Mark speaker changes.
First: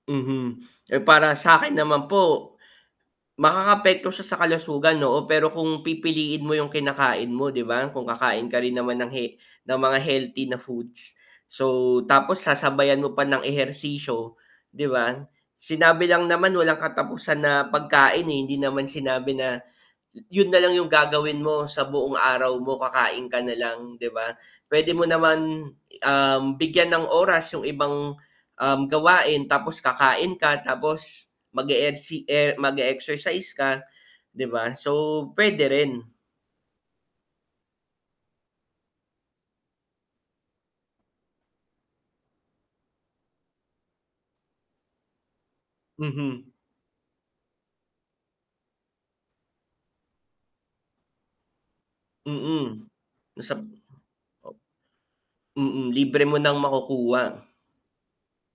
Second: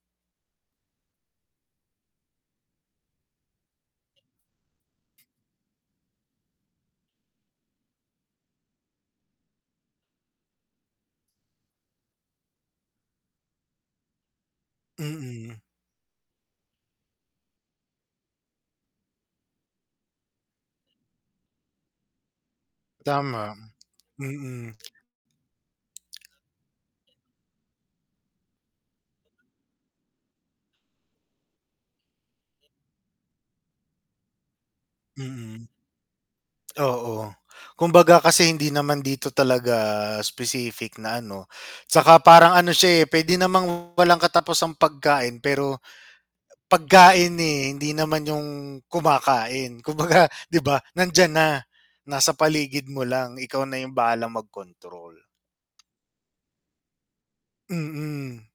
Speaker 1: Mhm, eh, para sakin naman po makakaapekto siya sa kalusugan, oo. Pero kung pipiliin mo yung kinakain mo di ba, kung kakain ka rin naman he ng mga healthy foods. So, tapos sasabayan mo pa ng ehersisyo, di ba.
Speaker 2: Mm.
Speaker 1: Sinabi lang naman walang katapusan na pagkain, eh, hindi naman sinabi na yun na lang yung gagawin mo sa buong araw mo kakain ka
Speaker 2: Tama,
Speaker 1: nalang, di ba.
Speaker 2: mm.
Speaker 1: Pwede mo naman, um, bigyan ng oras yung ibang, um, gawain tapos kakain ka tapos mag-eehersi e mag-exercise ka, di ba. So,
Speaker 2: Mm.
Speaker 1: pwede rin.
Speaker 2: Oo, kumbaga kasi hindi naman dito talaga specific na ano. Saka parang ano siya, eh, pwede namang walang kataposang pagkain, pero
Speaker 1: Mhm.
Speaker 2: pagkain, eh, hindi naman yung kumakain. Kumbaga di ba nandiyan na, nasa
Speaker 1: Mm,
Speaker 2: paligid mo lang
Speaker 1: nasab
Speaker 2: ikaw na yung bahalang
Speaker 1: o
Speaker 2: mag-control.
Speaker 1: mm, libre mo nang makukuha.
Speaker 2: Mm.